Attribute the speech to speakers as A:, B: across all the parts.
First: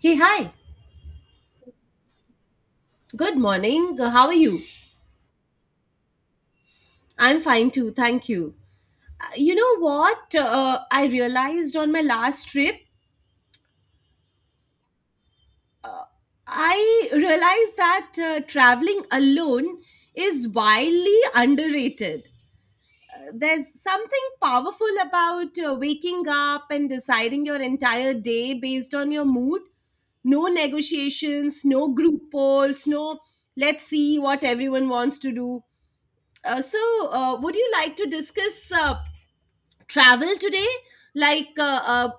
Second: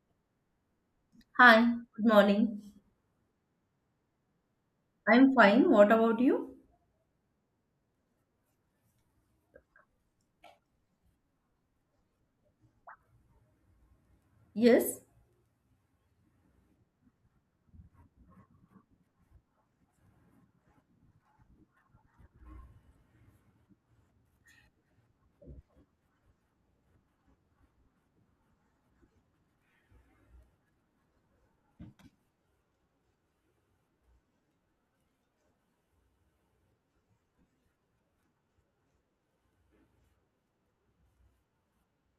A: Hey, hi.
B: Hi, good morning.
A: Good morning. How are you?
B: I'm fine. What about you?
A: I'm fine too. Thank you. You know what? I realized on my last trip,
B: Yes,
A: I realized that traveling alone is wildly underrated. There's something powerful about waking up and deciding your entire day based on your mood, no negotiations, no group polls, no let's see what everyone wants to do. Uh, so, would you like to discuss travel today, like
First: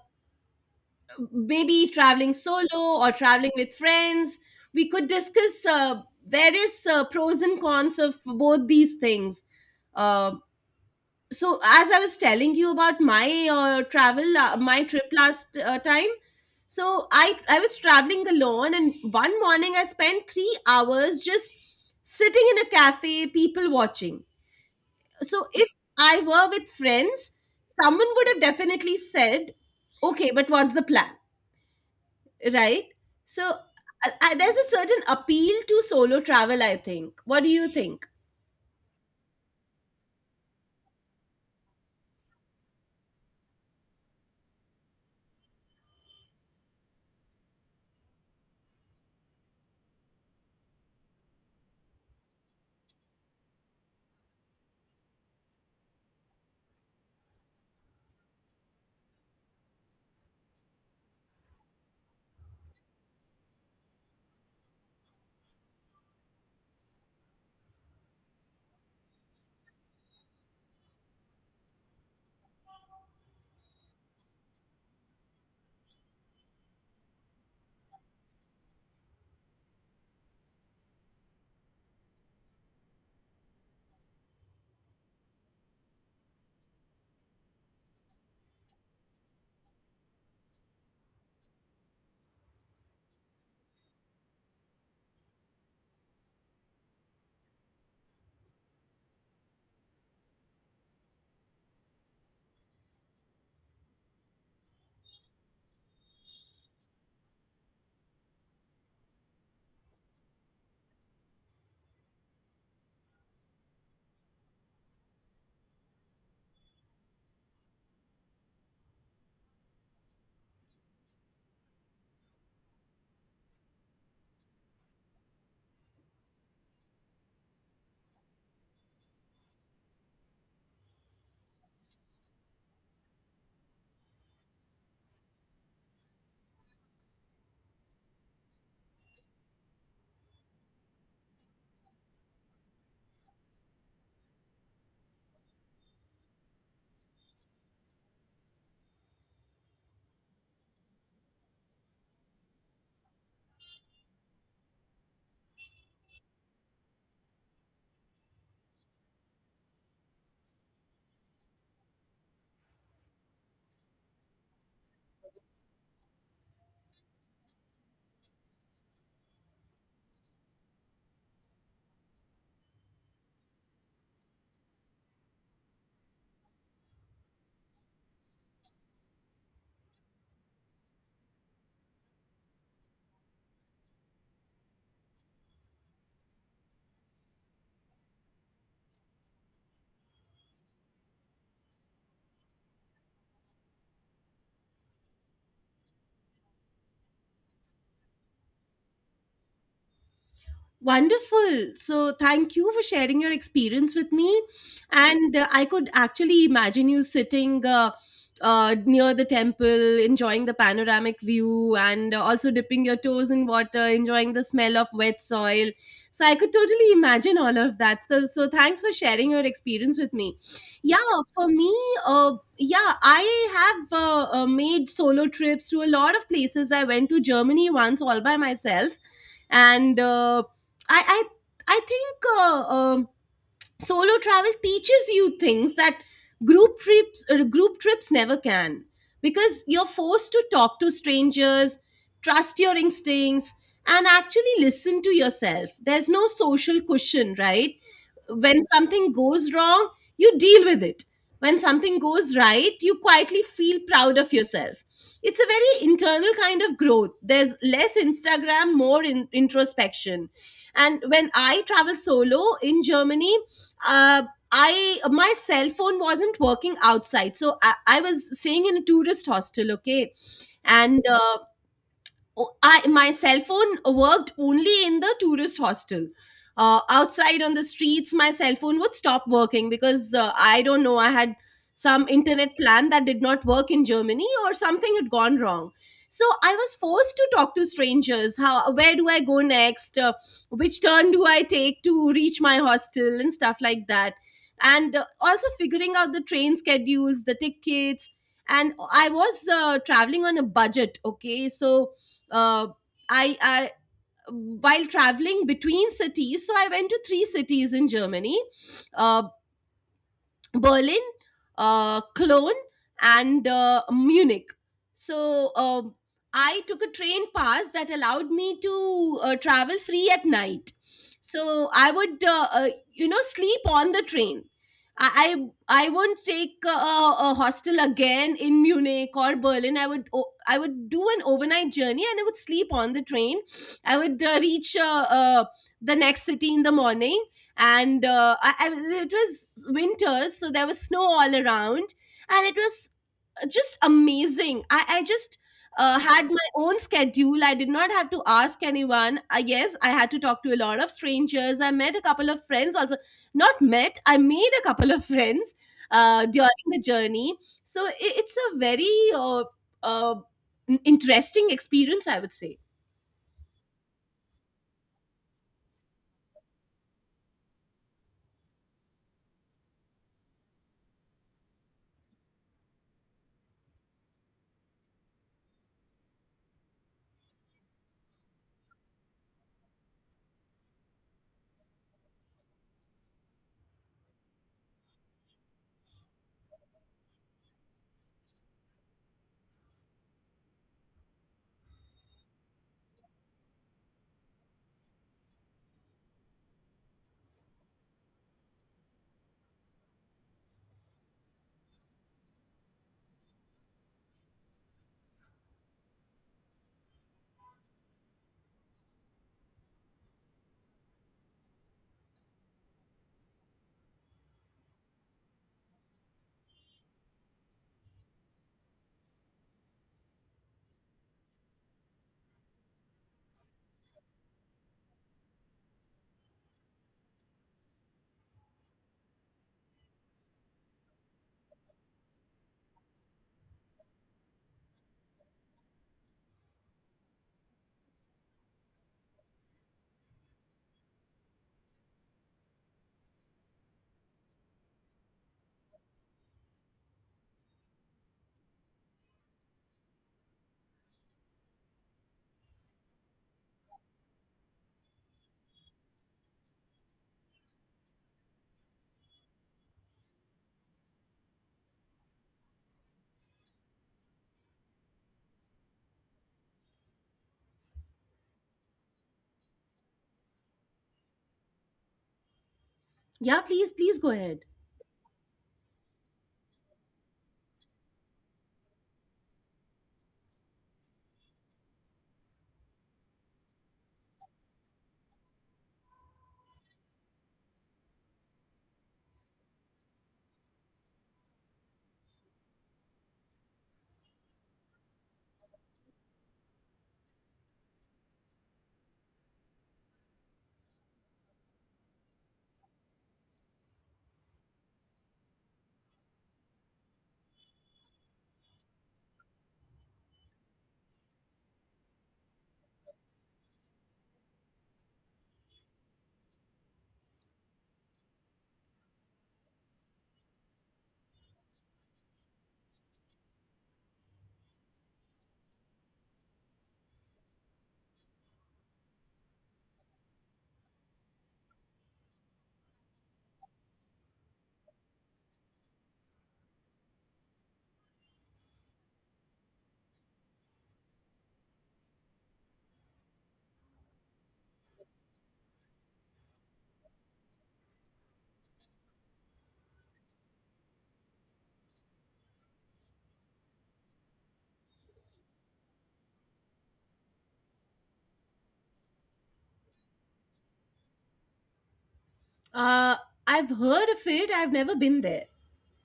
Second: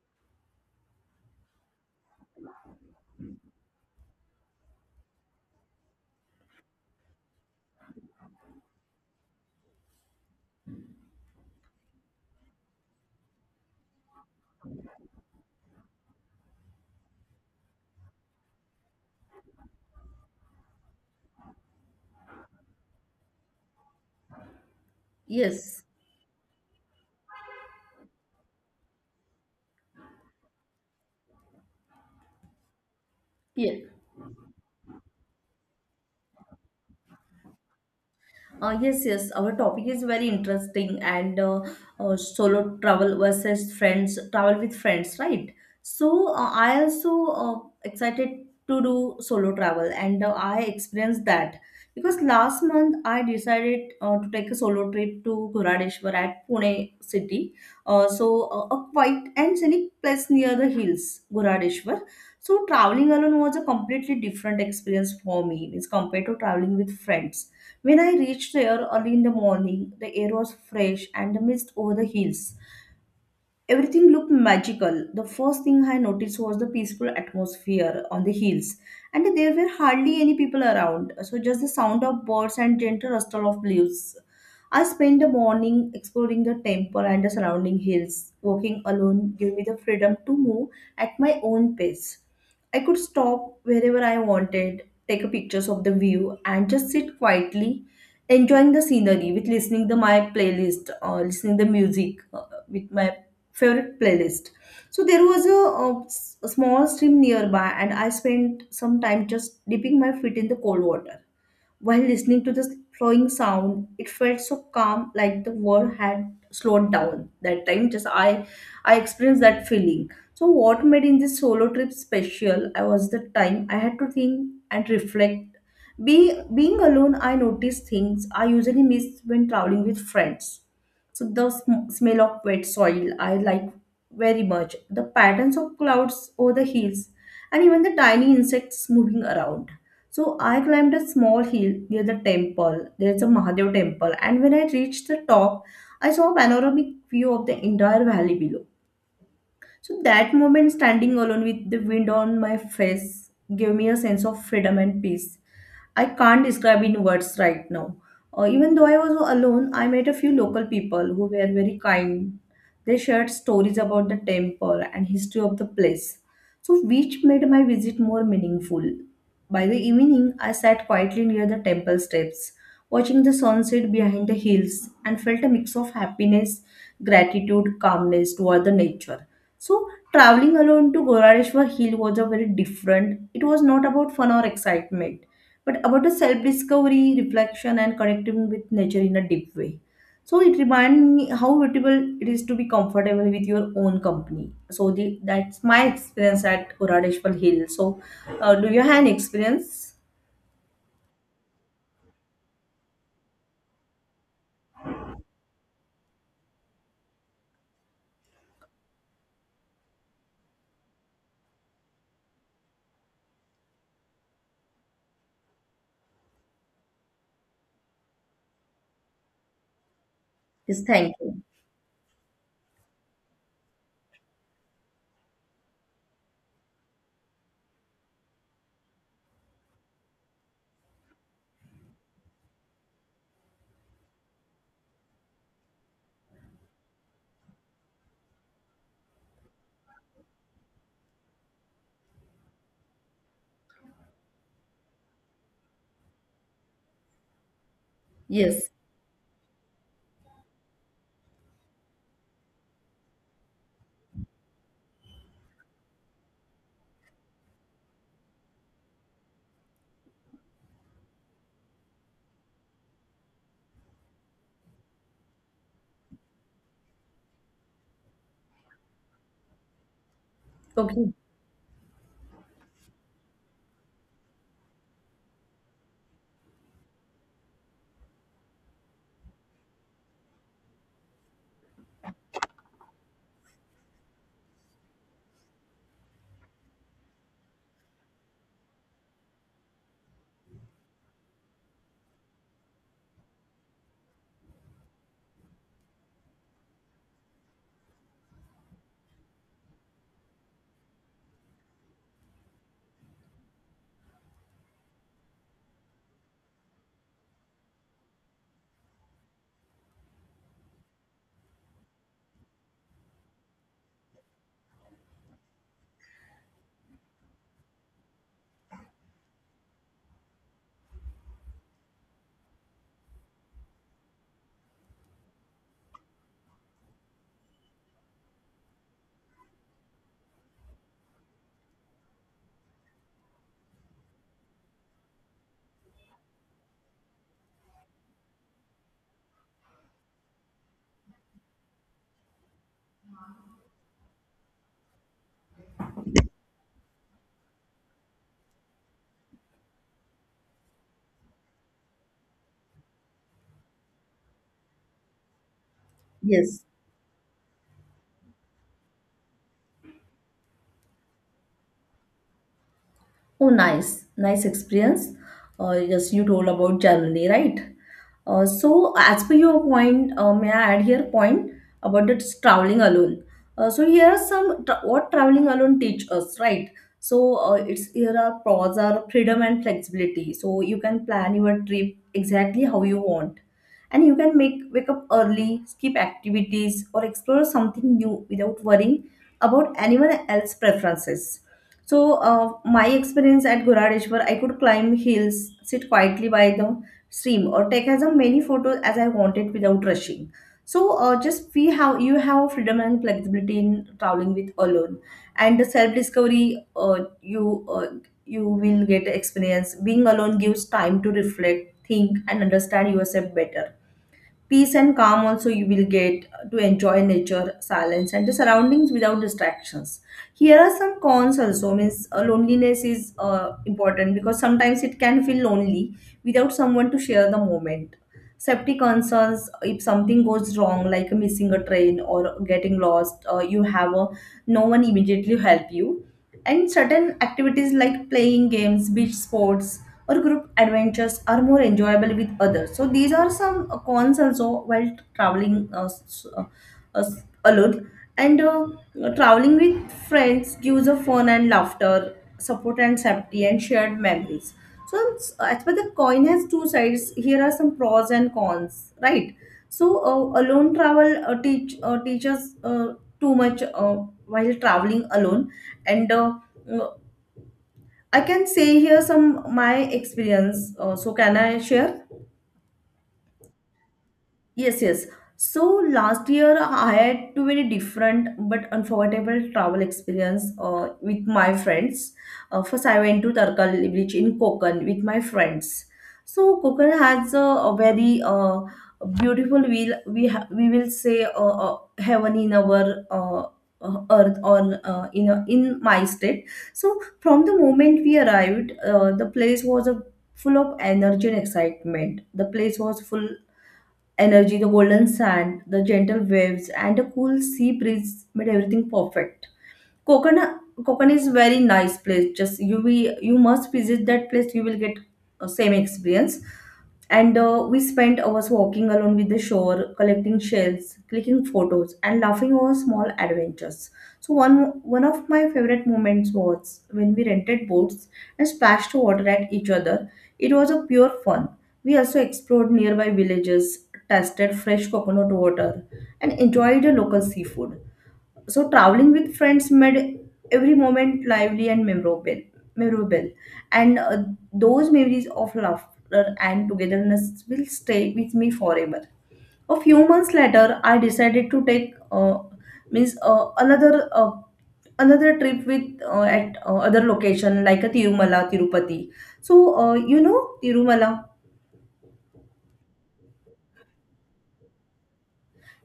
A: maybe traveling solo or traveling with friends? We could discuss various pros and cons of both these things. uh, so as I was telling you about my travel, my trip last time, so I was traveling alone and one morning I spent 3 hours just sitting in a cafe people watching. So if
B: yes,
A: I were with friends, someone would have definitely said, okay, but what's the plan, right? So
B: yeah.
A: there's a certain appeal to solo travel. I think. What do you think?
B: Yes, yes. Our topic is very interesting and solo travel versus friends, travel with friends, right? So I also uh, excited to do solo travel, and I experienced that because last month I decided to take a solo trip to Ghuradeshwar at Pune city. A quiet and scenic place near the hills, Ghuradeshwar. So traveling alone was a completely different experience for me as compared to traveling with friends. When I reached there early in the morning, the air was fresh and the mist over the hills. Everything looked magical. The first thing I noticed was the peaceful atmosphere on the hills, and there were hardly any people around, so just the sound of birds and gentle rustle of leaves. I spent the morning exploring the temple and the surrounding hills. Walking alone gave me the freedom to move at my own pace. I could stop wherever I wanted, take pictures of the view, and just sit quietly, enjoying the scenery with listening to my playlist or listening the music with my favorite playlist. So there was a small stream nearby, and I spent some time just dipping my feet in the cold water. While listening to this flowing sound, it felt so calm, like the world had slowed down that time. I experienced that feeling. So what made in this solo trip special? I was the time I had to think and reflect. Being alone, I noticed things I usually miss when traveling with friends. So the smell of wet soil I like very much. The patterns of clouds over the hills, and even the tiny insects moving around. So I climbed a small hill near the temple. There's a Mahadev temple. And when I reached the top, I saw a panoramic view of the entire valley below. So that moment, standing alone with the wind on my face, gave me a sense of freedom and peace. I can't describe in words right now. Even though I was alone, I met a few local people who were very kind. They shared stories about the temple and history of the place, so which made my visit more meaningful. By the evening, I sat quietly near the temple steps, watching the sunset behind the hills, and felt a mix of happiness, gratitude, calmness toward the nature. So traveling alone to Gorareshwar Hill was a very different. It was not about fun or excitement, but about a self-discovery, reflection, and connecting with nature in a deep way. So it reminded me how valuable it is to be comfortable with your own company. So that's my experience at Gorareshwar Hill. So do you have an experience?
A: Wonderful. So, thank you for sharing your experience with me. And I could actually imagine you sitting near the temple, enjoying the panoramic view, and also dipping your toes in water, enjoying the smell of wet soil. So, I could totally imagine all of that. So, so thanks for sharing your experience with me.
B: Yes,
A: Yeah,
B: thank you.
A: for me, uh, yeah, I have made solo trips to a lot of places. I went to Germany once all by myself. And uh, I I I think solo travel teaches you things that group trips never can, because you're forced to talk to strangers, trust your instincts, and actually listen to yourself. There's no social cushion, right? When
B: Yes.
A: something goes wrong, you deal with it. When something goes right, you quietly feel proud of yourself. It's a very internal kind of growth. There's less Instagram, more introspection. And when I travel solo in Germany, uh, I, my cell phone wasn't working outside, so I was staying in a tourist hostel. Okay, and
B: Okay.
A: I, my cell phone worked only in the tourist hostel. Outside on the streets, my cell phone would stop working because I don't know. I had some internet plan that did not work in Germany, or something had gone wrong. So I was forced to talk to strangers. How? Where do I go next? Which turn do I take to reach my hostel and stuff like that? And also figuring out the train schedules, the tickets, and I was traveling on a budget. Okay, so uh, I while traveling between cities, so I went to three cities in Germany, uh, Berlin, Cologne, and Munich. So I took a train pass that allowed me to travel free at night. So I would, you know, sleep on the train. I I won't take a hostel again in Munich or Berlin. I would I would do an overnight journey and I would sleep on the train. I would reach the next city in the morning. And it was winter, so there was snow all around, and it was just amazing. I just had my own schedule. I did not have to ask anyone. I guess I had to talk to a lot of strangers. I met a couple of friends also. Not met, I made a couple of friends during
B: Yes.
A: the journey. So it's a very uh, uh, interesting experience, I would say.
B: Oh, nice, nice experience. Yes, you told about Germany, right? So, as per your point, may I add here point about the traveling alone. So here are some what traveling alone teach us, right? So it's here are pros are freedom and flexibility. So you can plan your trip exactly how you want, and you can make wake up early, skip activities, or explore something new without worrying about anyone else's preferences. So, my experience at Goradeshwar, I could climb hills, sit quietly by the stream, or take as many photos as I wanted without rushing. So, just we have you have freedom and flexibility in traveling with alone, and the self-discovery. Uh, you uh, you will get experience. Being alone gives time to reflect, think, and understand yourself better. Peace and calm also you will get to enjoy nature silence and the surroundings without distractions. Here are some cons also means loneliness is important because sometimes it can feel lonely without someone to share the moment. Safety concerns if something goes wrong like missing a train or getting lost, you have a, no one immediately help you. And certain activities like playing games, beach sports, or group adventures are more enjoyable with others. So these are some cons also while traveling uh, alone. And traveling with friends gives a fun and laughter, support and safety, and shared memories. So it's as per the coin has two sides, here are some pros and cons, right? So alone travel teaches too much while traveling alone, and I can say here some my experience. So can I share?
A: Yeah, please, please go ahead.
B: Yes, yes. So last year I had too many different but unforgettable travel experience with my friends. First, I went to Tarkal Beach in Konkan with my friends. So Konkan has a very beautiful will we we will say heaven in our earth or in my state. So from the moment we arrived, the place was a full of energy and excitement. The place was full energy, the golden sand, the gentle waves, and a cool sea breeze made everything perfect. Kokana, Kokana is very nice place. Just you must visit that place. You will get same experience. And we spent hours walking along with the shore, collecting shells, clicking photos, and laughing over small adventures. So one of my favorite moments was when we rented boats and splashed water at each other. It was a pure fun. We also explored nearby villages, tasted fresh coconut water, and enjoyed the local seafood. So traveling with friends made every moment lively and memorable. And those memories of laughter and togetherness will stay with me forever. A few months later I decided to take means another another trip with at other location like a Tirumala Tirupati. So you know Tirumala.
A: Uh, I've heard of it. I've never been there.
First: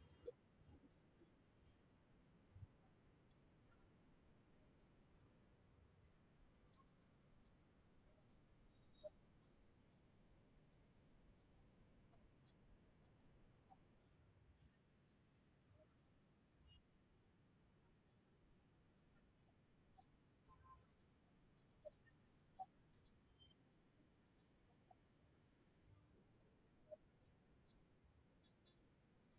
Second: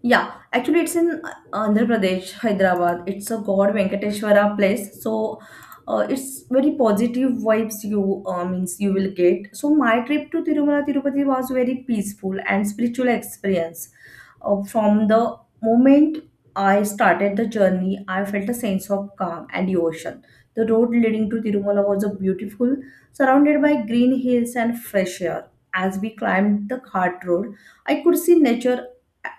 B: Yeah, actually, it's in Andhra Pradesh, Hyderabad. It's a God Venkateshwara place, so it's very positive vibes. You means you will get. So my trip to Tirumala Tirupati was very peaceful and spiritual experience. From the moment I started the journey, I felt a sense of calm and devotion. The road leading to Tirumala was a beautiful, surrounded by green hills and fresh air. As we climbed the cart road, I could see nature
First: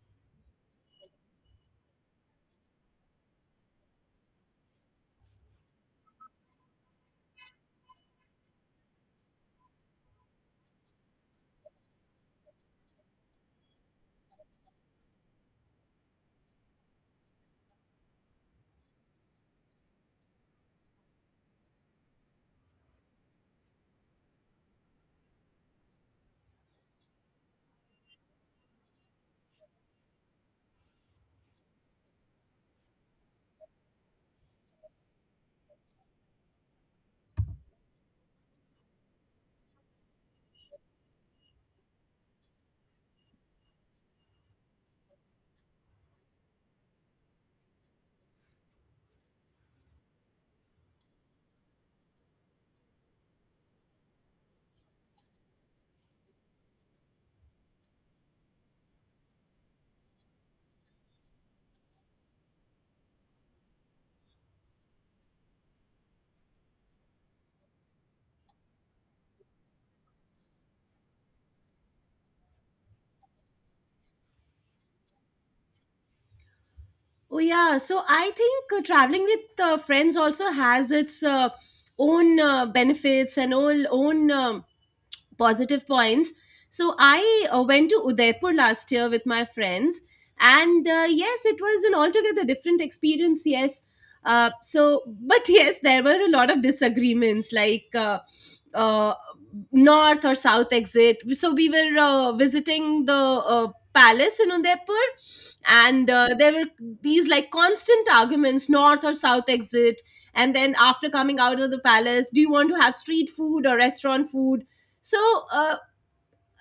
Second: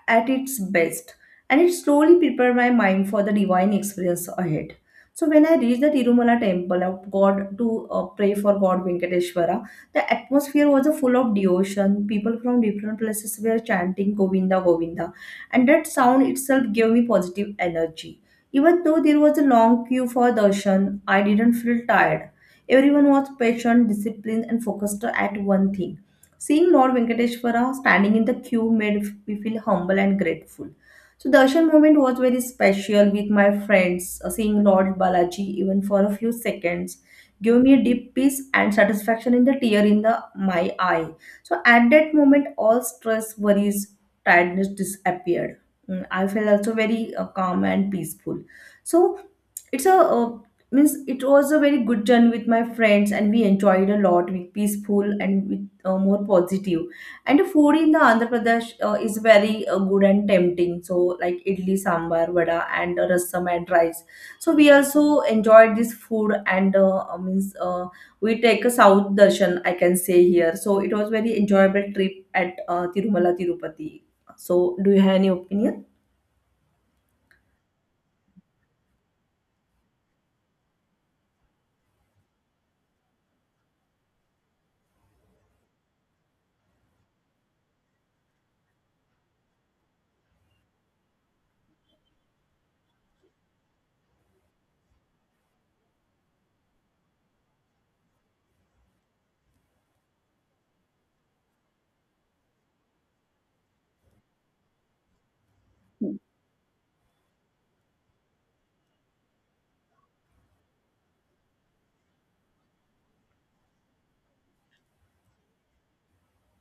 B: at its best, and it slowly prepared my mind for the divine experience ahead. So when I reached the Tirumala temple of god to pray for god Venkateshwara, the atmosphere was full of devotion. People from different places were chanting Govinda Govinda, and that sound itself gave me positive energy. Even though there was a long queue for darshan, I didn't feel tired. Everyone was patient, disciplined, and focused at one thing. Seeing Lord Venkateshwara standing in the queue made me feel humble and grateful. So the Darshan moment was very special with my friends. Seeing Lord Balaji even for a few seconds gave me a deep peace and satisfaction in the tear in the my eye. So at that moment, all stress, worries, tiredness disappeared. Mm, I felt also very calm and peaceful. So it's a uh, it was a very good journey with my friends and we enjoyed a lot with peaceful and more positive. And the food in the Andhra Pradesh is very good and tempting, so like idli sambar vada and rasam and rice. So we also enjoyed this food. And means we take a south darshan I can say here, so it was very enjoyable trip at Tirumala Tirupati. So do you have any opinion?
A: Oh yeah, so I think traveling with friends also has its own benefits and all own positive points. So I went to Udaipur last year with my friends, and yes, it was an altogether different experience. Yes, so but yes, there were a lot of disagreements, like uh, north or south exit. So we were visiting the palace in Udaipur, and there were these like constant arguments, north or south exit. And then after coming out of the palace, do you want to have street food or restaurant food? So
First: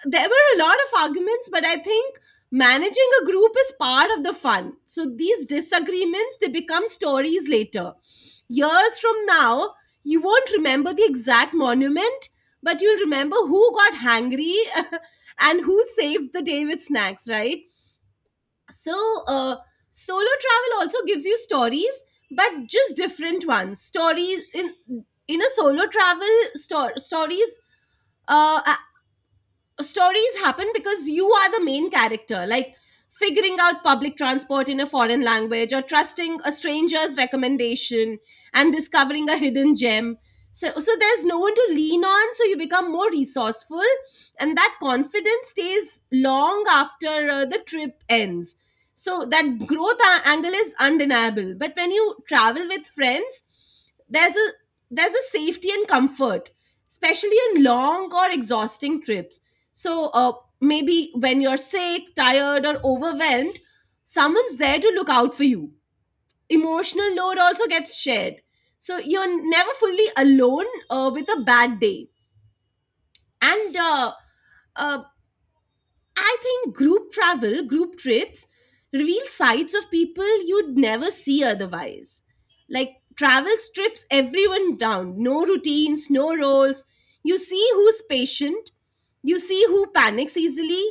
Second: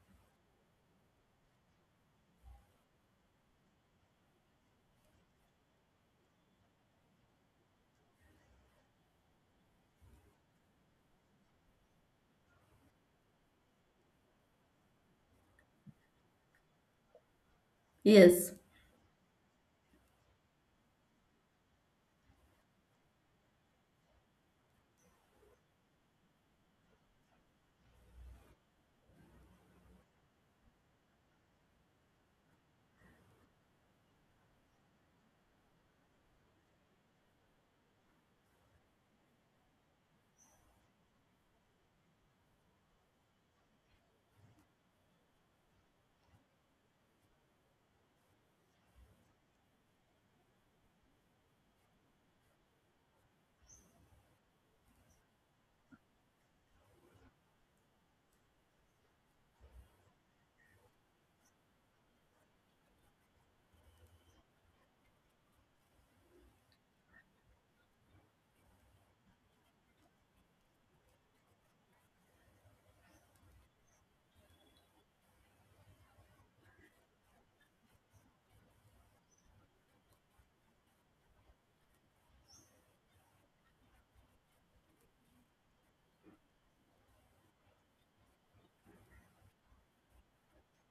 A: there were a lot of arguments, but I think managing a group is part of the fun. So these disagreements, they become stories later. Years from now, you won't remember the exact monument, but you'll remember who got hangry and who saved the day with snacks, right?
B: Yes.
A: So solo travel also gives you stories, but just different ones. Stories in a solo travel sto- stories uh, stories happen because you are the main character, like figuring out public transport in a foreign language, or trusting a stranger's recommendation and discovering a hidden gem. So there's no one to lean on, so you become more resourceful, and that confidence stays long after the trip ends. So that growth angle is undeniable. But when you travel with friends, there's a there's a safety and comfort, especially in long or exhausting trips. So maybe when you're sick, tired, or overwhelmed, someone's there to look out for you. Emotional load also gets shared, so you're never fully alone with a bad day. And uh, I think group travel, group trips reveal sides of people you'd never see otherwise. Like travel strips everyone down. No routines, no roles. You see who's patient, you see who panics easily,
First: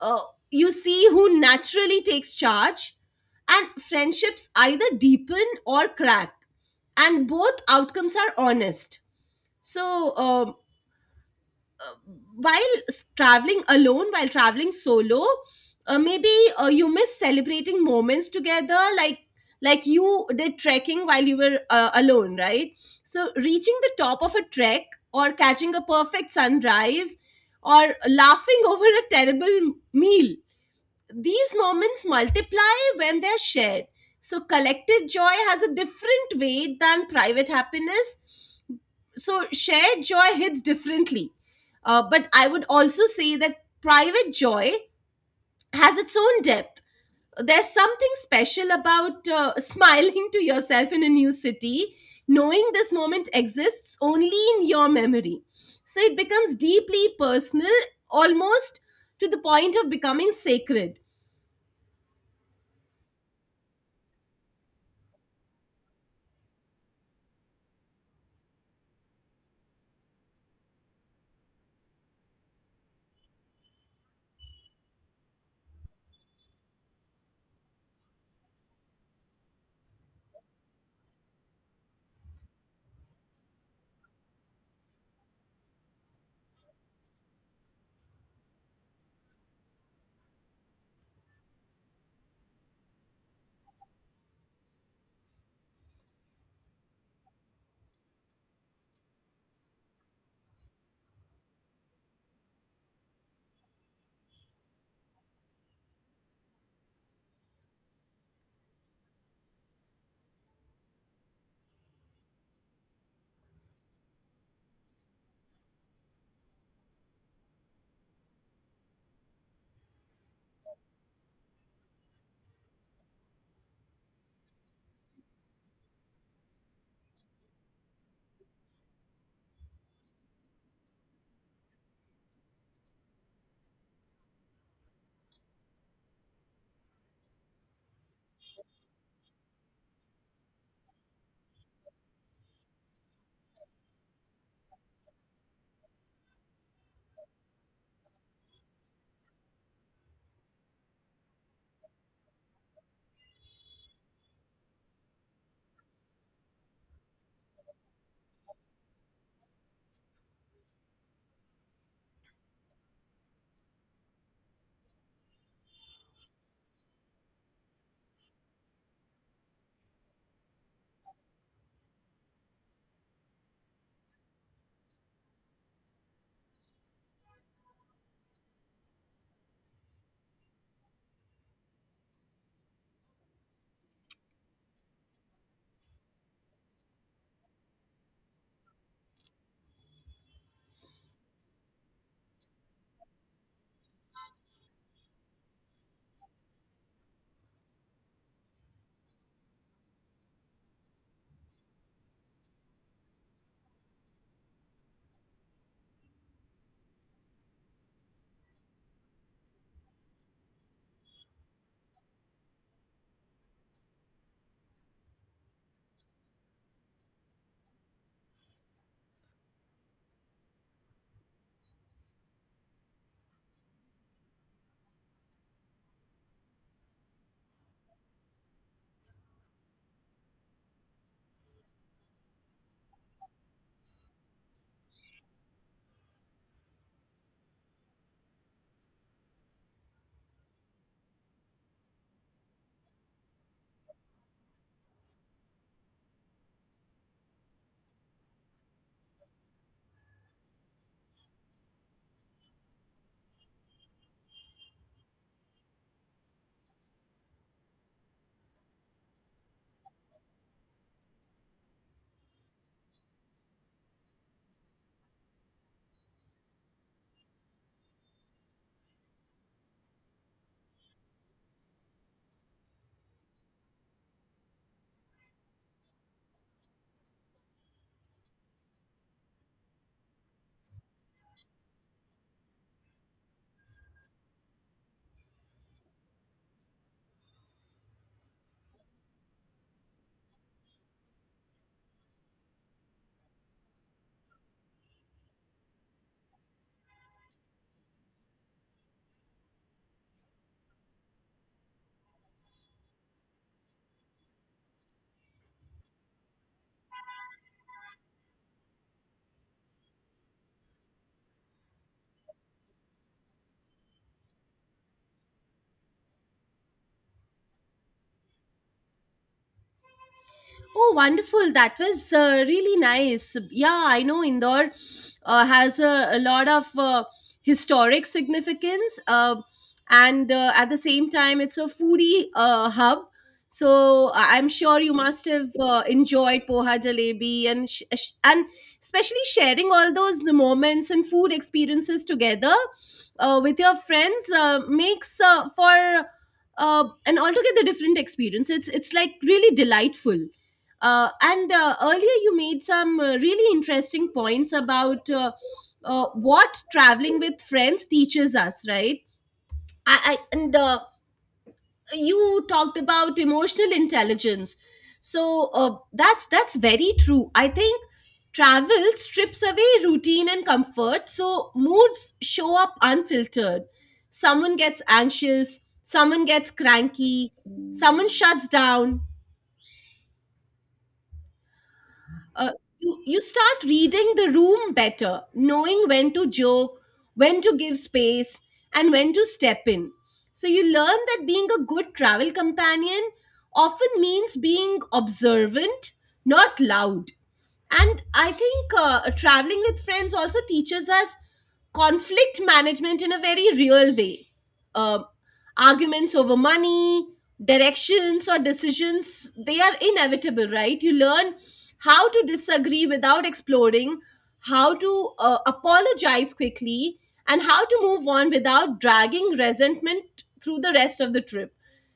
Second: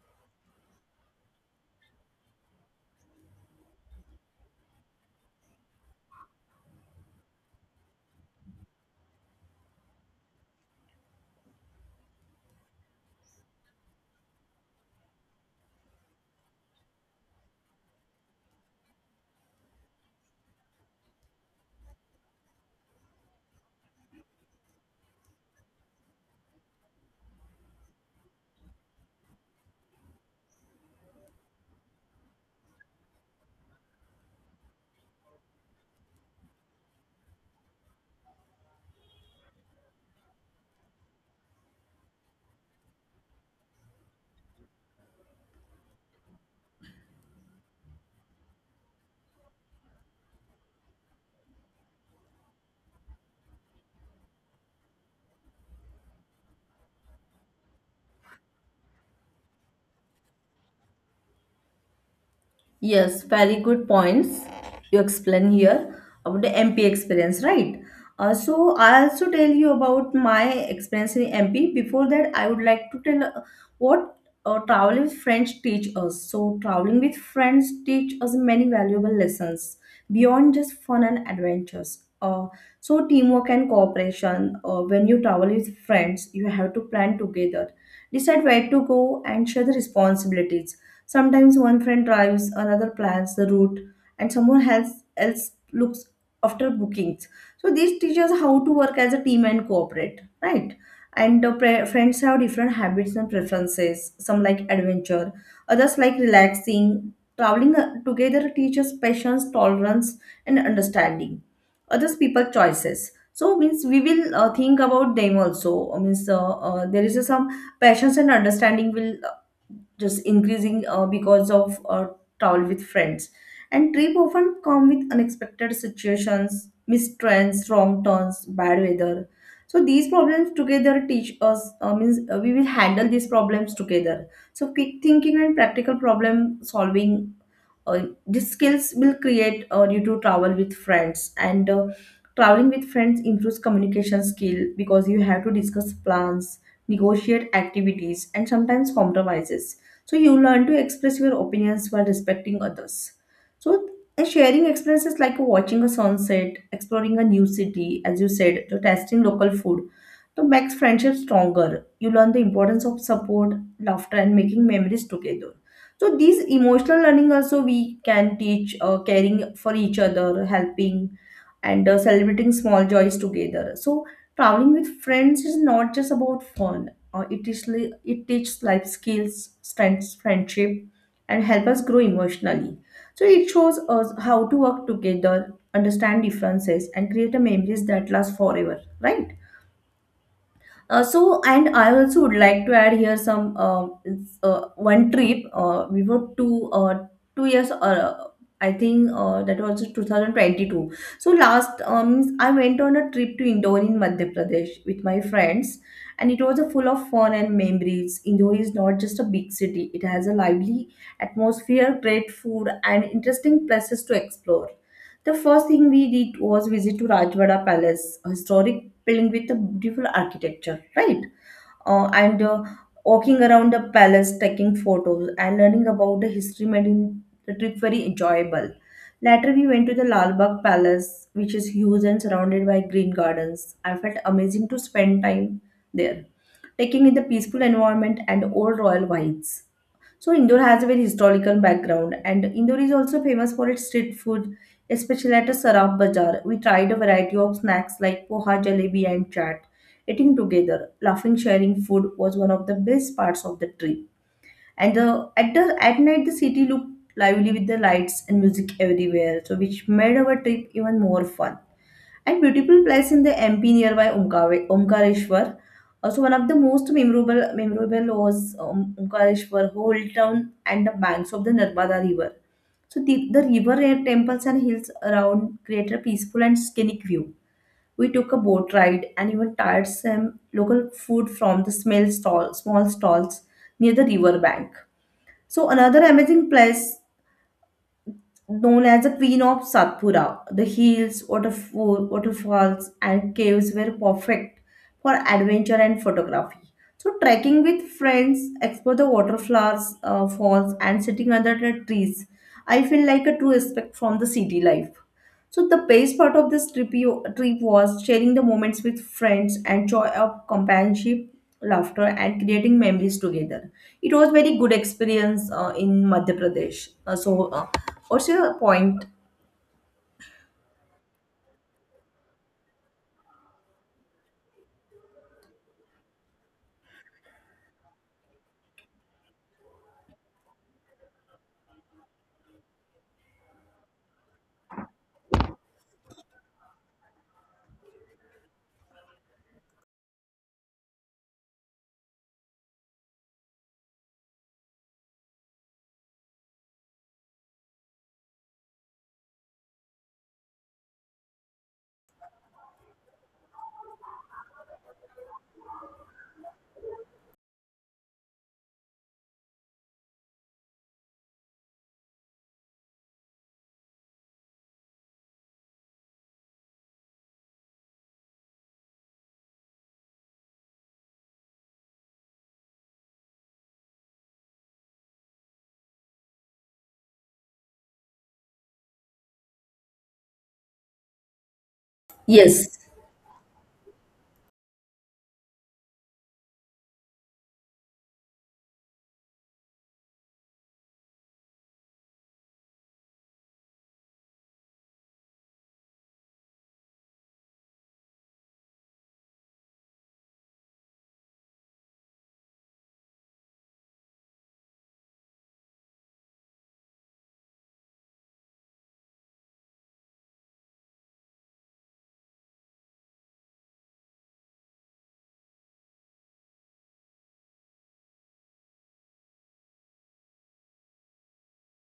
A: uh, you see who naturally takes charge, and friendships either deepen or crack, and both outcomes are honest. So, uh, while traveling alone, while traveling solo, maybe you miss celebrating moments together, like you did trekking while you were alone, right? So reaching the top of a trek, or catching a perfect sunrise, or laughing over a terrible meal, these moments multiply when they're shared. So, collective joy has a different weight than private happiness. So, shared joy hits differently. But I would also say that private joy has its own depth. There's something special about smiling to yourself in a new city, knowing this moment exists only in your memory. So it becomes deeply personal, almost to the point of becoming sacred.
B: Yes, very good points you explain here about the MP experience, right? So I also tell you about my experience in MP. Before that, I would like to tell what traveling with friends teach us. So traveling with friends teach us many valuable lessons beyond just fun and adventures. So teamwork and cooperation. When you travel with friends, you have to plan together, decide where to go, and share the responsibilities. Sometimes one friend drives, another plans the route, and someone else else looks after bookings. So this teaches how to work as a team and cooperate, right? And friends have different habits and preferences. Some like adventure, others like relaxing. Traveling together teaches patience, tolerance, and understanding. Others people choices. So means we will think about them also. Means there is a some passions and understanding will just increasing because of travel with friends. And trip often come with unexpected situations, missed trains, wrong turns, bad weather. So these problems together teach us, means we will handle these problems together. So quick thinking and practical problem solving, these skills will create due to travel with friends. And Traveling with friends improves communication skill because you have to discuss plans, negotiate activities, and sometimes compromises, so you learn to express your opinions while respecting others. So and sharing experiences like watching a sunset, exploring a new city, as you said, to testing local food, to makes friendship stronger. You learn the importance of support, laughter, and making memories together. So these emotional learning also we can teach, caring for each other, helping, and celebrating small joys together. So traveling with friends is not just about fun, it teaches life skills, strengths friendship, and help us grow emotionally. So it shows us how to work together, understand differences, and create a memories that last forever, right? And I also would like to add here some, one trip. We were two, 2 years, I think that was 2022. So last I went on a trip to Indore in Madhya Pradesh with my friends, and it was a full of fun and memories. Indore is not just a big city; it has a lively atmosphere, great food, and interesting places to explore. The first thing we did was visit to Rajwada Palace, a historic building with a beautiful architecture, right? And Walking around the palace, taking photos, and learning about the history made in the trip very enjoyable. Later, we went to the Lal Bagh Palace, which is huge and surrounded by green gardens. I felt amazing to spend time there, taking in the peaceful environment and old royal vibes. So Indore has a very historical background, and Indore is also famous for its street food, especially at a Saraf Bazaar. We tried a variety of snacks like poha, jalebi, and chaat. Eating together, laughing, sharing food was one of the best parts of the trip. And the at night, the city looked lively with the lights and music everywhere, so which made our trip even more fun, and beautiful place in the MP nearby Omkareshwar. Also, one of the most memorable was Omkareshwar, whole town and the banks of the Narmada River. So the river and temples and hills around create a peaceful and scenic view. We took a boat ride and even tried some local food from the small stalls near the river bank. So another amazing place known as the Queen of Satpura. The hills, waterfalls, and caves were perfect for adventure and photography. So, trekking with friends, explore the waterfalls, falls, and sitting under the trees. I feel like a true escape from the city life. So the best part of this trip was sharing the moments with friends and joy of companionship, laughter, and creating memories together. It was very good experience in Madhya Pradesh. What's your point?
A: Oh, wonderful. That was really nice. Yeah, I know Indore has a lot of historic significance. And at the same time, it's a foodie hub. So I'm sure you must have enjoyed poha jalebi and and especially sharing all those moments and food experiences together with your friends makes for an altogether different experience. It's like really delightful. And earlier, you made some really interesting points about what traveling with friends teaches us, right? I, and You talked about emotional intelligence. So uh, that's very true. I think travel strips away routine and comfort, so moods show up unfiltered. Someone gets anxious, someone gets cranky, someone shuts down, uh,
B: Yes,
A: you start reading the room better, knowing when to joke, when to give space, and when to step in. So you learn that being a good travel companion often means being observant, not loud. And I think traveling with friends also teaches us conflict management in a very real way. Um Arguments over money, directions, or decisions, they are inevitable, right? You learn how to disagree without exploding, how to apologize quickly, and how to move on without dragging resentment through the rest of the trip.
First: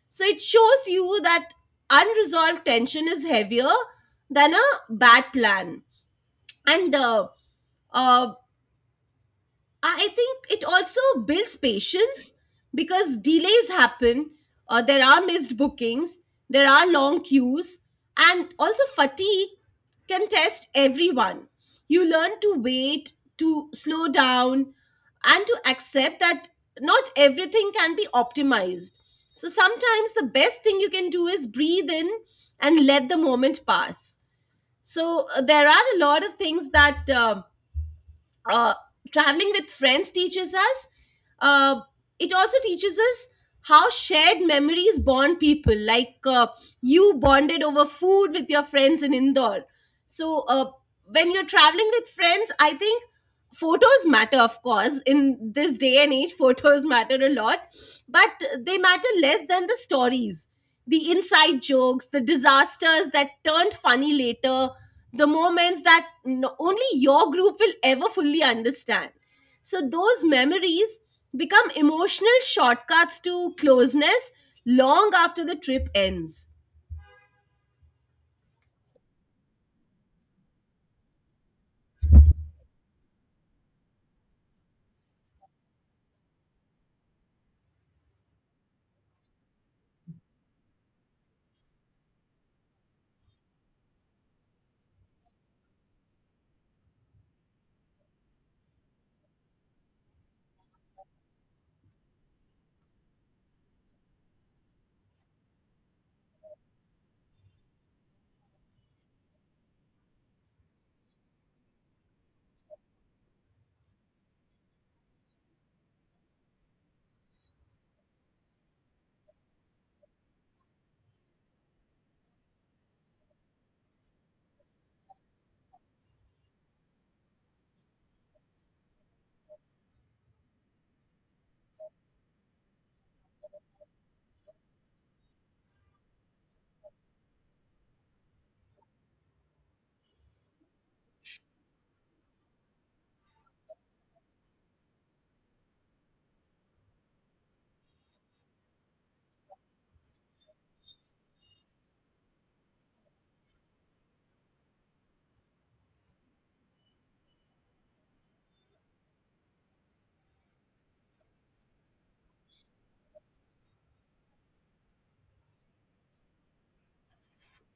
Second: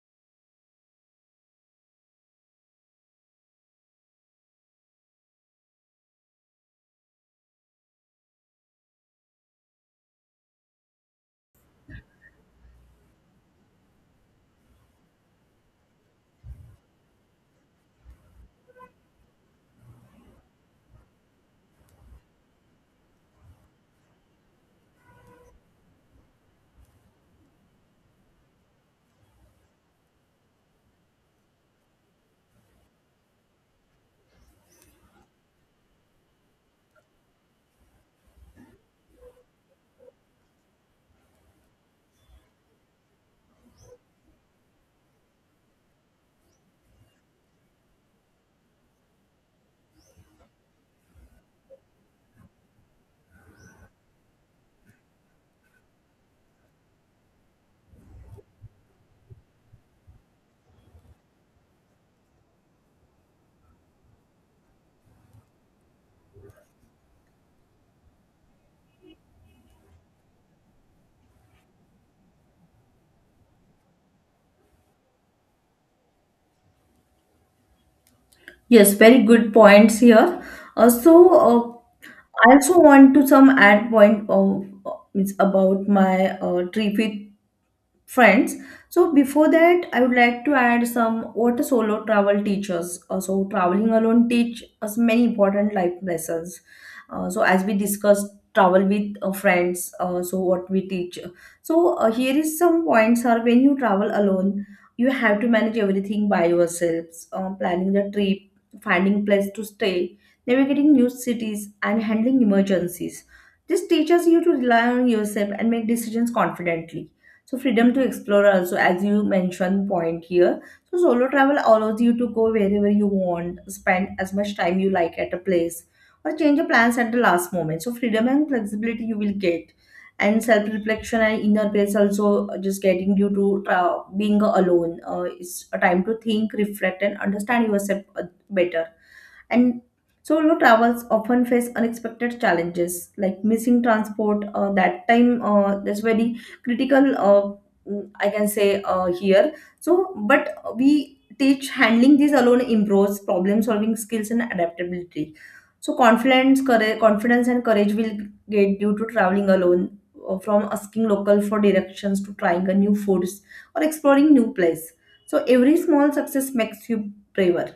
A: So it shows you that unresolved tension is heavier than a bad plan. And uh, I think it also builds patience because delays happen, there are missed bookings, there are long queues, and also fatigue can test everyone. You learn to wait, to slow down, and to accept that not everything can be optimized. So sometimes the best thing you can do is breathe in and let the moment pass. So there are a lot of things that. Uh, Traveling with friends teaches us, uh, it also teaches us how shared memories bond people, like you bonded over food with your friends in Indore. So when you're traveling with friends, I think photos matter, of course, in this day and age, photos matter a lot, but they matter less than the stories, the inside jokes, the disasters that turned funny later, the moments that only your group will ever fully understand. So, those memories become emotional shortcuts to closeness long after the trip ends.
B: yes, very good points here. Uh, so, uh, I also want to some add point of, it's about my trip with friends. So before that, I would like to add some what a solo travel teaches. So traveling alone teach us many important life lessons. So as we discussed, travel with friends, so what we teach. So here is some points are when you travel alone, you have to manage everything by yourselves, planning the trip, finding place to stay, navigating new cities, and handling emergencies. This teaches you to rely on yourself and make decisions confidently. So freedom to explore also, as you mentioned point here. So solo travel allows you to go wherever you want, spend as much time you like at a place, or change your plans at the last moment. So freedom and flexibility you will get. And self-reflection and inner peace also, just getting you to being alone, it's a time to think, reflect, and understand yourself better. And solo travels often face unexpected challenges like missing transport. That time, that's very critical. I can say here. So, but we teach handling these alone improves problem solving skills and adaptability. So confidence and courage will get due to traveling alone, from asking local for directions to trying a new foods or exploring new place. So every small success makes you braver,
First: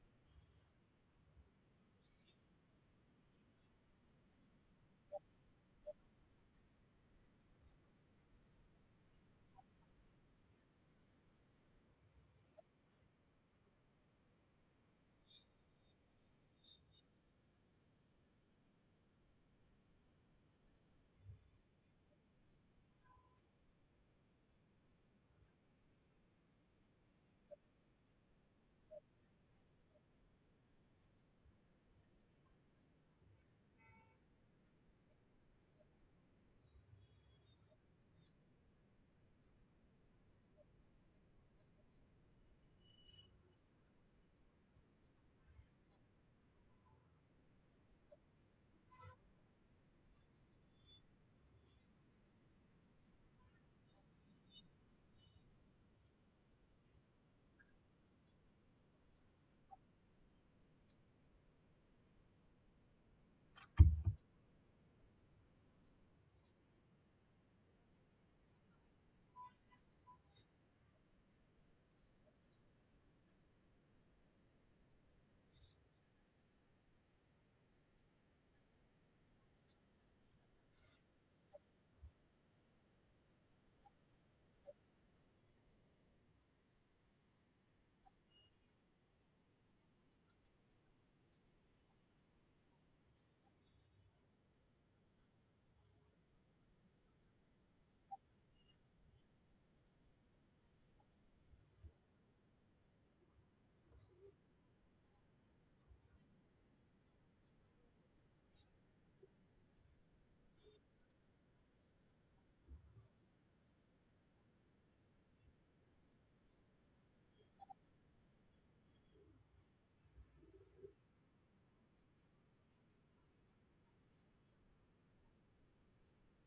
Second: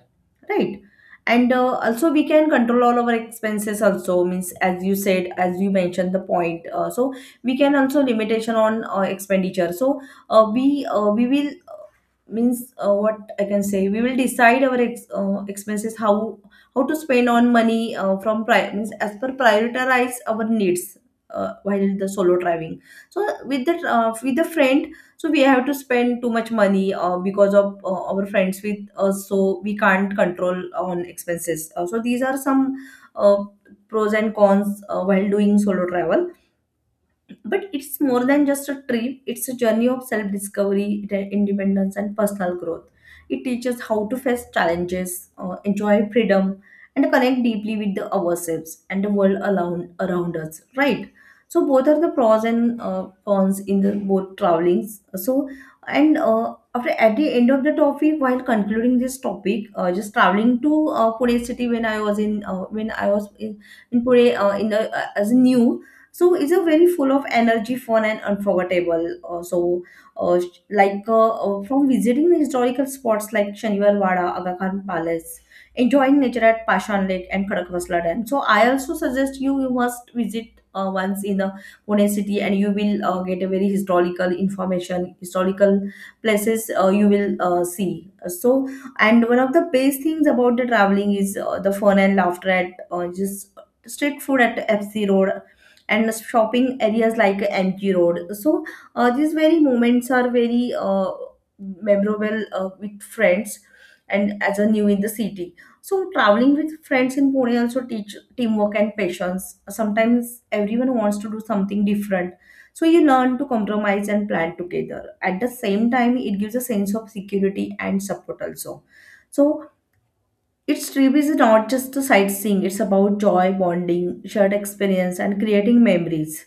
B: right? And also we can control all our expenses also, means, as you said, as you mentioned the point. So we can also limitation on expenditure. So, we will, means, what I can say, we will decide our expenses, how to spend on money, means as per prioritize our needs while the solo driving. So with the, with the friend, so we have to spend too much money, because of our friends with us, so we can't control on expenses. So these are some uh, pros and cons while doing solo travel. But it's more than just a trip, it's a journey of self discovery, independence, and personal growth. It teaches how to face challenges, enjoy freedom, and connect deeply with the ourselves and the world around us, right? So, both are the pros and cons in the both travelings. So, and after at the end of the topic, while concluding this topic, just traveling to Pune city when I was in, in Pune, in the as new. So it's a very full of energy, fun, and unforgettable. From visiting historical spots like Shaniwar Wada, Aga Khan Palace, enjoying nature at Pashan Lake and Khadakvasla Dam. So I also suggest you you must visit once in the Pune city, and you will get a very historical information, historical places you will see. So, and one of the best things about the traveling is the fun and laughter at, just street food at FC Road and shopping areas like MG Road. So these very moments are very memorable with friends and as a new in the city. So traveling with friends in Pune also teach teamwork and patience. Sometimes everyone wants to do something different. So you learn to compromise and plan together. At the same time, it gives a sense of security and support also. So its trip is not just a sightseeing, it's about joy, bonding, shared experience, and creating memories.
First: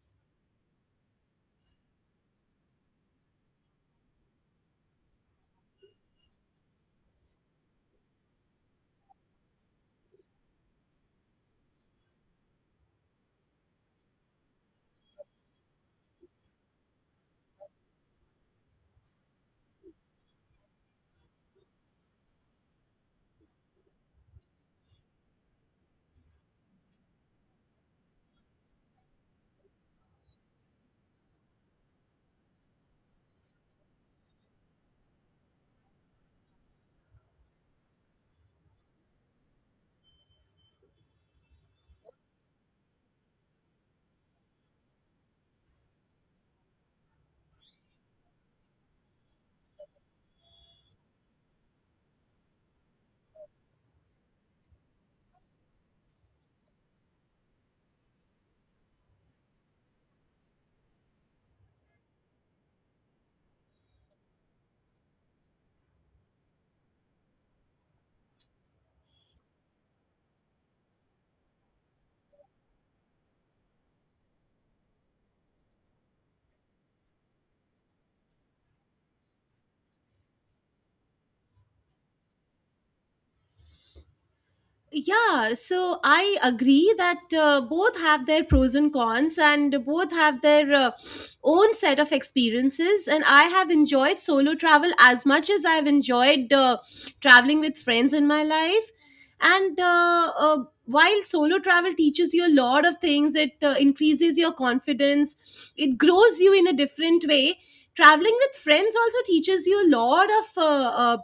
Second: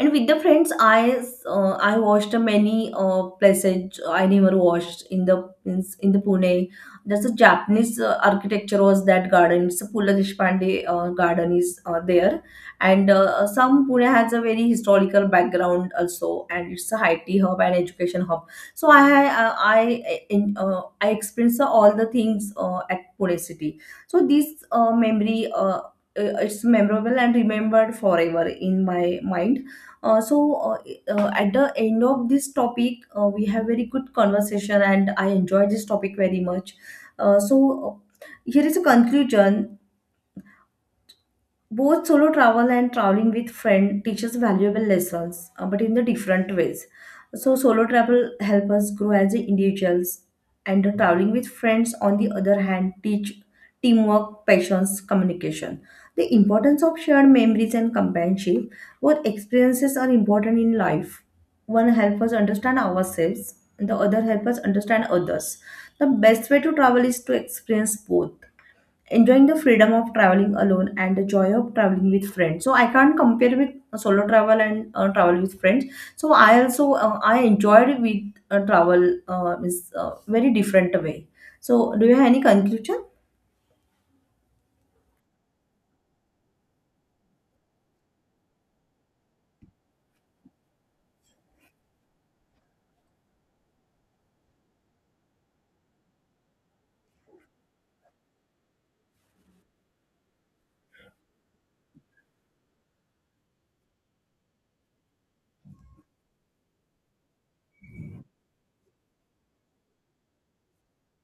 B: And with the friends, I watched many places I never watched in the, in the Pune. There's a Japanese architecture was that garden. It's a Pula Deshpande garden is there, and some Pune has a very historical background also, and it's a IT hub and education hub. So I experienced all the things at Pune city. So this memory. It's memorable and remembered forever in my mind. uh, so uh, at the end of this topic, we have very good conversation, and I enjoy this topic very much. Uh, so Here is a conclusion. Both solo travel and traveling with friend teaches valuable lessons, but in the different ways. So solo travel help us grow as individuals, and the traveling with friends, on the other hand, teach teamwork, patience, communication. The importance of shared memories and companionship. Both experiences are important in life. One helps us understand ourselves, and the other helps us understand others. The best way to travel is to experience both, enjoying the freedom of traveling alone and the joy of traveling with friends. So I can't compare with solo travel and travel with friends. So I also, I enjoyed with travel is very different way. So do you have any conclusion?
A: Yeah, so I agree that both have their pros and cons, and both have their own set of experiences. And I have enjoyed solo travel as much as I've enjoyed traveling with friends in my life. And while solo travel teaches you a lot of things, it increases your confidence, it grows you in a different way. Traveling with friends also teaches you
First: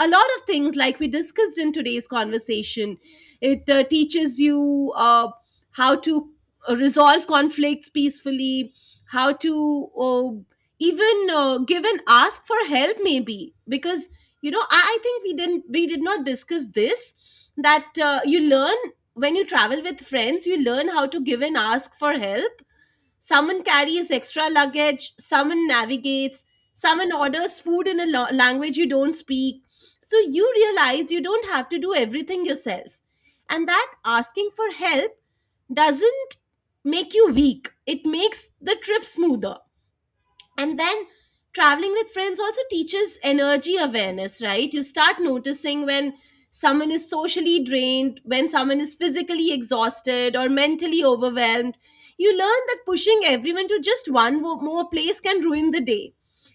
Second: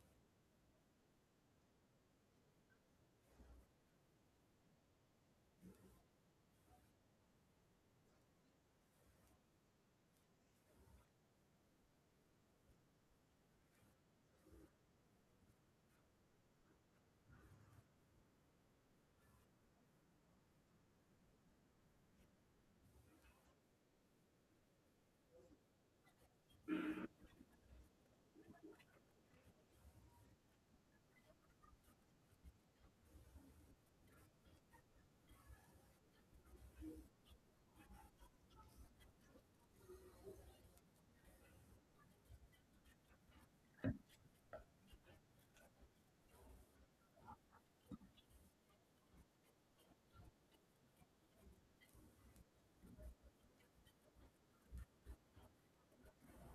A: a lot of things, like we discussed in today's conversation. It teaches you how to resolve conflicts peacefully, how to even give and ask for help, maybe. Because you know, I think we didn't, we did not discuss this, that you learn, when you travel with friends, you learn how to give and ask for help. Someone carries extra luggage, someone navigates, someone orders food in a language you don't speak. So you realize you don't have to do everything yourself. And that asking for help doesn't make you weak, it makes the trip smoother. And then traveling with friends also teaches energy awareness, right? You start noticing when someone is socially drained, when someone is physically exhausted or mentally overwhelmed. You learn that pushing everyone to just one more place can ruin the day.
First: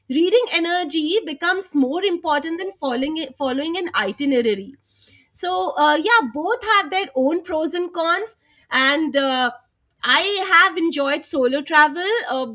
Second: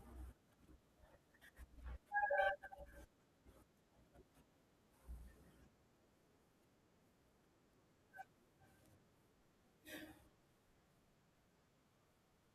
A: Reading energy becomes more important than following an itinerary. So yeah, both have their own pros and cons, and I have enjoyed solo travel.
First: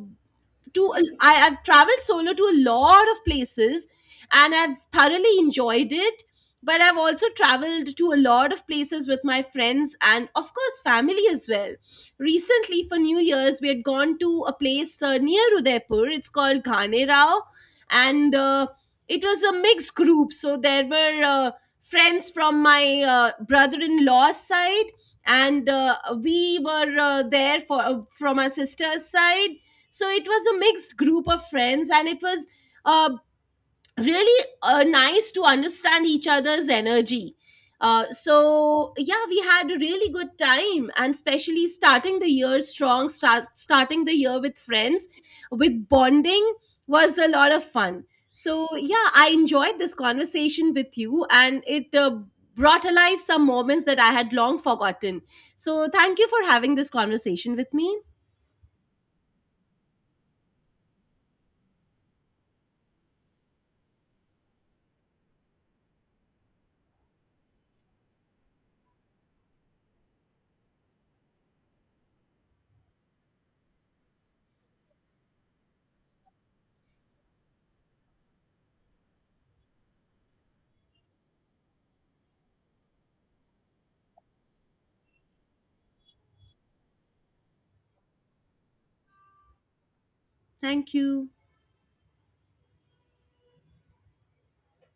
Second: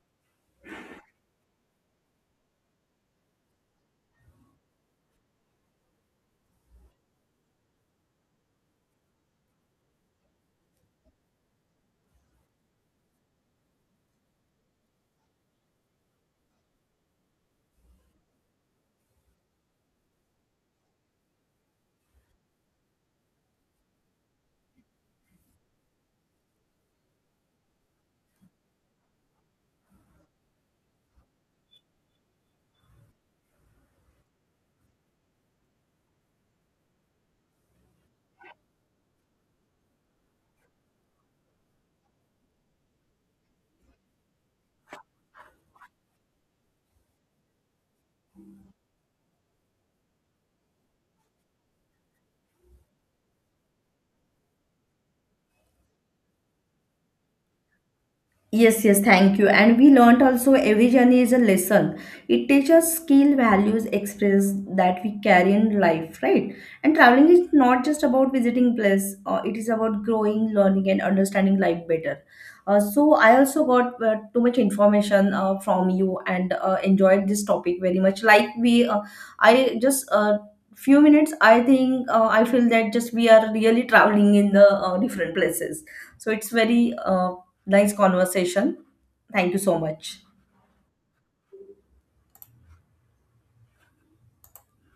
A: to I've traveled solo to a lot of places and I've thoroughly enjoyed it. But I've also traveled to a lot of places with my friends and, of course, family as well. Recently, for New Year's, we had gone to a place near Udaipur. It's called Ghane Rao. And it was a mixed group. So there were friends from my brother in law's side, and we were there for, from my sister's side. So it was a mixed group of friends and it was uh, really nice to understand each other's energy. So yeah, we had a really good time, and especially starting the year strong, starting the year with friends, with bonding, was a lot of fun. So yeah, I enjoyed this conversation with you, and it brought alive some moments that I had long forgotten. So thank you for having this conversation with me.
B: Yes, yes, thank you. And we learnt also every journey is a lesson. It teaches skill, values, experience that we carry in life, right? And traveling is not just about visiting place. It is about growing, learning, and understanding life better. So I also got too much information from you and enjoyed this topic very much. Like we, I just few minutes. I think I feel that just we are really traveling in the different places. So it's very nice conversation. Thank you so much.
A: Thank you.